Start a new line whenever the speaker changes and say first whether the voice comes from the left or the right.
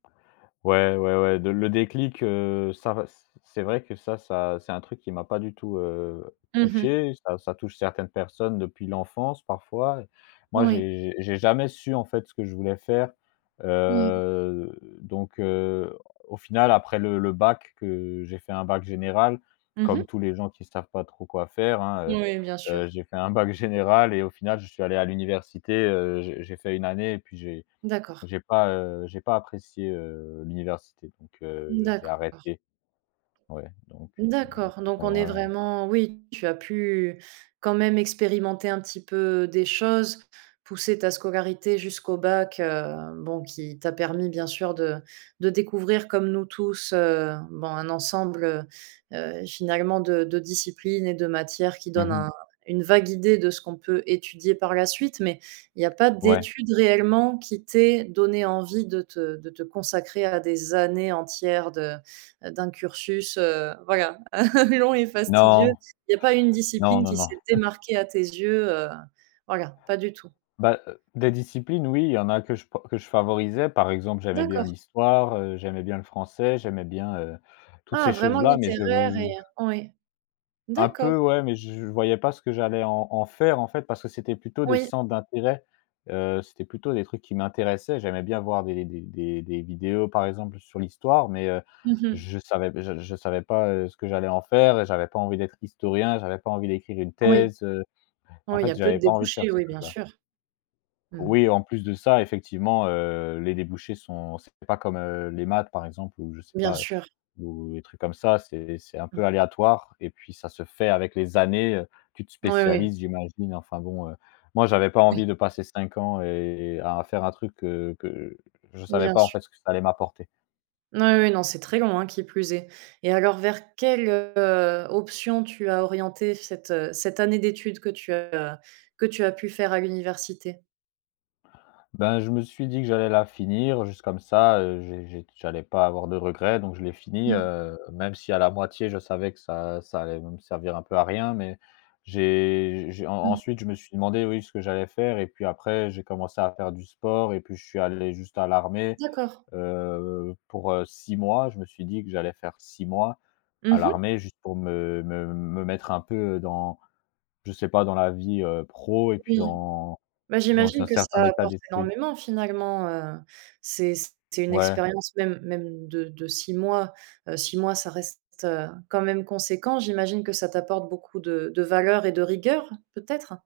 left: Ouais, ouais, ouais, de le déclic, heu, ça res c'est vrai que ça ça c'est un truc qui m'a pas du tout, heu,
right: Mmh mh.
left: touché, ça ça touche certaines personnes depuis l'enfance, parfois. Moi,
right: Oui.
left: j'ai j'ai j'ai jamais su, en fait, ce que je voulais faire,
right: Oui.
left: heu, donc heu, au final, après le le bac que j'ai fait un bac général,
right: Mmh mh.
left: comme tous les gens qui savent pas trop quoi faire, hein,
right: Oui, bien
left: heu heu,
right: sûr.
left: j'ai fait un bac général et au final, je suis allé à l'université, heu, j'ai j'ai fait une année et puis j'ai
right: D'accord.
left: j'ai pas, heu, j'ai pas apprécié, heu, l'université, donc heu, j'ai
right: D'accord.
left: arrêté ouais, donc heu,
right: D'accord, donc
left: bon
right: on
left: bon,
right: est
left: voilà, hein.
right: vraiment oui, tu as pu, quand même, expérimenter un petit peu des choses, pousser ta scolarité jusqu'au bac, heu, bon qui t'a permis, bien sûr, de de découvrir, comme nous tous, heu, bon, un ensemble, heu heu, finalement de de disciplines et de matières qui
left: Mmh
right: donnent
left: mh.
right: un une vague idée de ce qu'on peut étudier par la suite, mais il y a pas
left: Ouais.
right: d'études réellement qui t'aient donné envie de te de te consacrer à des années entières de d'un cursus, heu voilà, long et fastidieux,
left: Non!
right: il y a pas une
left: Non,
right: discipline
left: non,
right: qui
left: non.
right: s'est
left: Mmh.
right: démarquée à tes yeux, heu, voilà, pas du tout?
left: Bah, des disciplines, oui, il y en a que je p que je favorisais, par exemple, j'aimais bien
right: D'accord.
left: l'Histoire, heu, j'aimais bien le Français, j'aimais bien, heu, toutes
right: Ah!
left: ces
right: Vraiment
left: choses-là mais je
right: littéraire et oui.
left: Un
right: D'accord.
left: peu, ouais, mais je voyais pas ce que j'allais en en faire, en fait, parce que c'était plutôt des
right: Oui.
left: centres d'intérêt, heu, c'était plutôt des trucs qui m'intéressaient, j'aimais bien voir des des des des vidéos, par exemple, sur l'Histoire mais heu,
right: Mmh mh.
left: je savais je savais pas, heu, ce que j'allais en faire et j'avais pas envie d'être historien, j'avais pas envie d'écrire une
right: Oui.
left: thèse, heu, en
right: Oui, il y a
left: fait,
right: peu de
left: j'avais pas envie de faire
right: débouchés,
left: ces
right: oui, bien
left: trucs-là.
right: sûr. Mmh.
left: Oui, en plus de ça, effectivement, heu, les débouchés sont c'est pas comme, heu, les maths par exemple, ou je sais
right: Bien
left: pas,
right: sûr.
left: ou les trucs comme ça, c'est c'est un
right: Mmh.
left: peu aléatoire et puis ça se fait avec les années, heu, tu te
right: Oui, oui.
left: spécialises, j'imagine, enfin, bon, heu, moi, j'avais pas
right: Oui.
left: envie de passer 5 ans et et à faire un truc que que je savais
right: Bien
left: pas, en
right: su
left: fait, ce que ça allait m'apporter.
right: Oui, oui, non, c'est très long, hein, qui plus est, et alors, vers quelle, heu, option tu as orienté cette, heu, cette année d'études que tu as que tu as pu faire à l'université?
left: Ben, je me suis dit que j'allais la finir, juste comme ça, heu, j'ai -j'ai j'allais pas avoir de regrets, donc je l'ai finie,
right: Mmh.
left: heu, même si, à la moitié, je savais que ça ça allait me servir un peu à rien, mais j'ai j'ai en
right: Mmh.
left: ensuite, je me suis demandé, oui, ce que j'allais faire et puis après j'ai commencé à faire du sport, et puis je suis allé juste à l'armée,
right: D'accord.
left: heu, pour, heu, 6 mois, je me suis dit que j'allais faire 6 mois,
right: Mmh
left: à
right: mh.
left: l'armée, juste pour me me me mettre un peu dans, je sais pas, dans la vie, heu, pro, et puis
right: Oui,
left: dans
right: bah,
left: dans
right: j'imagine
left: un
right: que
left: certain
right: ça
left: état
right: apporte
left: d'esprit.
right: énormément, finalement, heu, c'est c'est une
left: Ouais.
right: expérience même même de de 6 mois, heu, 6 mois, ça reste, heu, quand même conséquent. J'imagine que ça t'apporte beaucoup de de valeurs et de rigueur, peut-être?